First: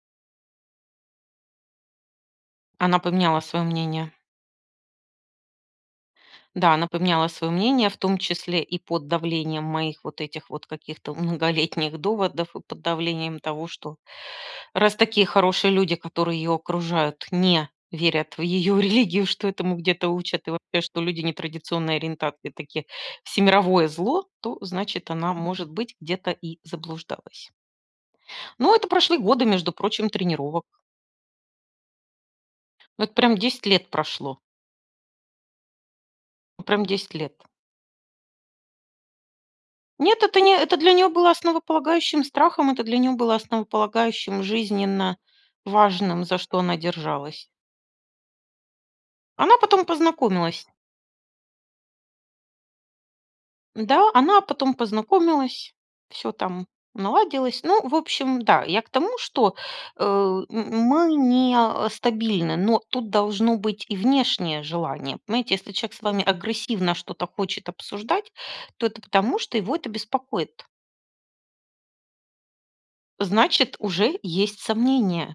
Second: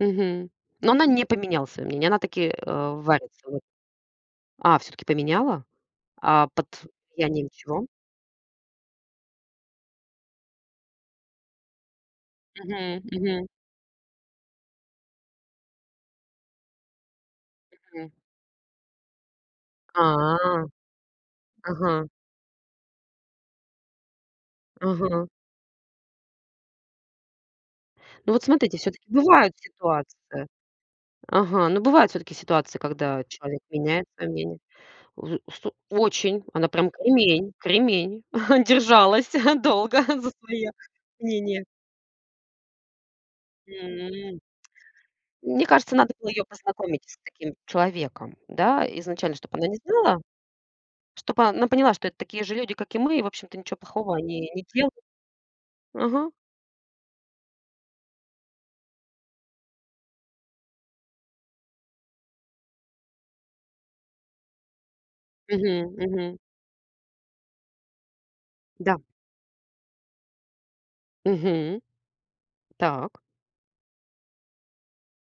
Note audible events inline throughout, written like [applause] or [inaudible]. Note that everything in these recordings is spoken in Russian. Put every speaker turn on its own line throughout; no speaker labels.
Мгм. Но она не поменяла своё мнение. Она так и, а,
Она поменяла
варится в этом.
своё мнение.
А, всё-таки поменяла. А под
Да, она поменяла
влиянием
своё
чего?
мнение, в том числе и под давлением моих вот этих вот каких-то многолетних доводов и под
Мгм.
давлением
Мгм.
того, что раз такие хорошие люди, которые её окружают, не
Мгм.
верят в её религию, что этому где-то учат, и
А,
вообще, что люди нетрадиционной
ага.
ориентации такие всемировое зло, то значит
Ага.
она может быть где-то и заблуждалась.
Ну, вот
Но
смотрите,
это
всё-таки
прошли годы,
бывают
между прочим,
ситуации
тренировок.
Ага. Ну, бывают всё-таки ситуации,
Вот
когда
прям
человек
10 лет
меняет свое
прошло.
мнение. Взу сту очень. Она
Прям
прям
10 лет.
кремень, кремень [chuckles] держалась долго
Нет,
за
это не
свое
это для нее было
мнение.
основополагающим страхом, это для нее было
М.
основополагающим жизненно
Мне кажется, надо
важным,
было
за
ее
что она
познакомить с
держалась.
таким человеком, да. Изначально, чтоб
Она
она не
потом
знала,
познакомилась.
чтоб она поняла, что это такие же люди, как и мы. И, общем-то, ничего
Н-да,
плохого
она
они не
потом
делают.
познакомилась,
Ага.
всё там наладилось. Ну, в общем, да, я к тому, что, э, м м мы не, а, стабильны, но тут должно быть и внешнее желание. Понимаете, если человек
Мгм.
с вами
Мгм.
агрессивно что-то хочет обсуждать, то
Да.
это потому, что его это беспокоит.
Мгм. Так.
Значит, уже есть сомнения.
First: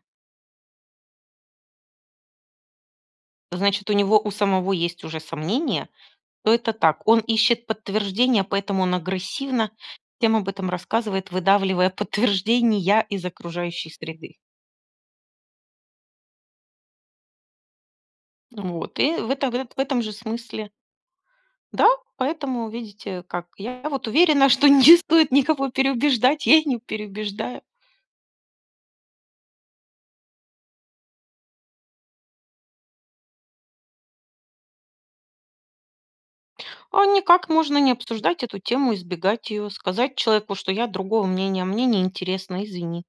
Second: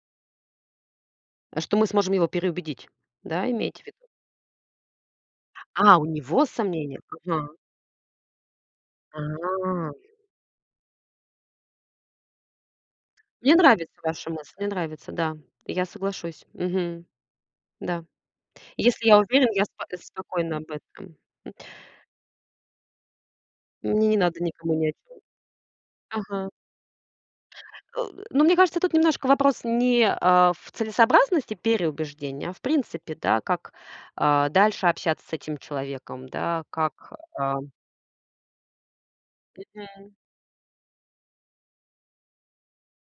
А что мы сможем его переубедить. Да, имеете в
Значит у
виду?
него у самого есть уже сомнения,
А, у него
то это
сомнения?
так. Он
Ага.
ищет подтверждения, поэтому он агрессивно
А.
всем об этом рассказывает, выдавливая подтверждения из
Мне
окружающей
нравится ваша
среды.
мысль, мне нравится. Да, я соглашусь. Мгм. Да.
М, вот
Если
и
я
в
уверен,
этом в э
я
эт в
спо э,
этом же
спокойна об
смысле
этом, м.
Да, поэтому видите, как я вот
Мне не надо
уверена, что
никому ни о
не
чем
стоит никого переубеждать,
Ага.
я и не переубеждаю.
Э, д но мне кажется, тут немножко вопрос не, а, в целесообразности переубеждения, а в принципе, да, как, а, дальше общаться с этим человеком, да,
А
как,
никак
ам
можно не обсуждать эту тему, избегать ее,
Мгм.
сказать человеку, что я другого мнения, мне неинтересно, извини.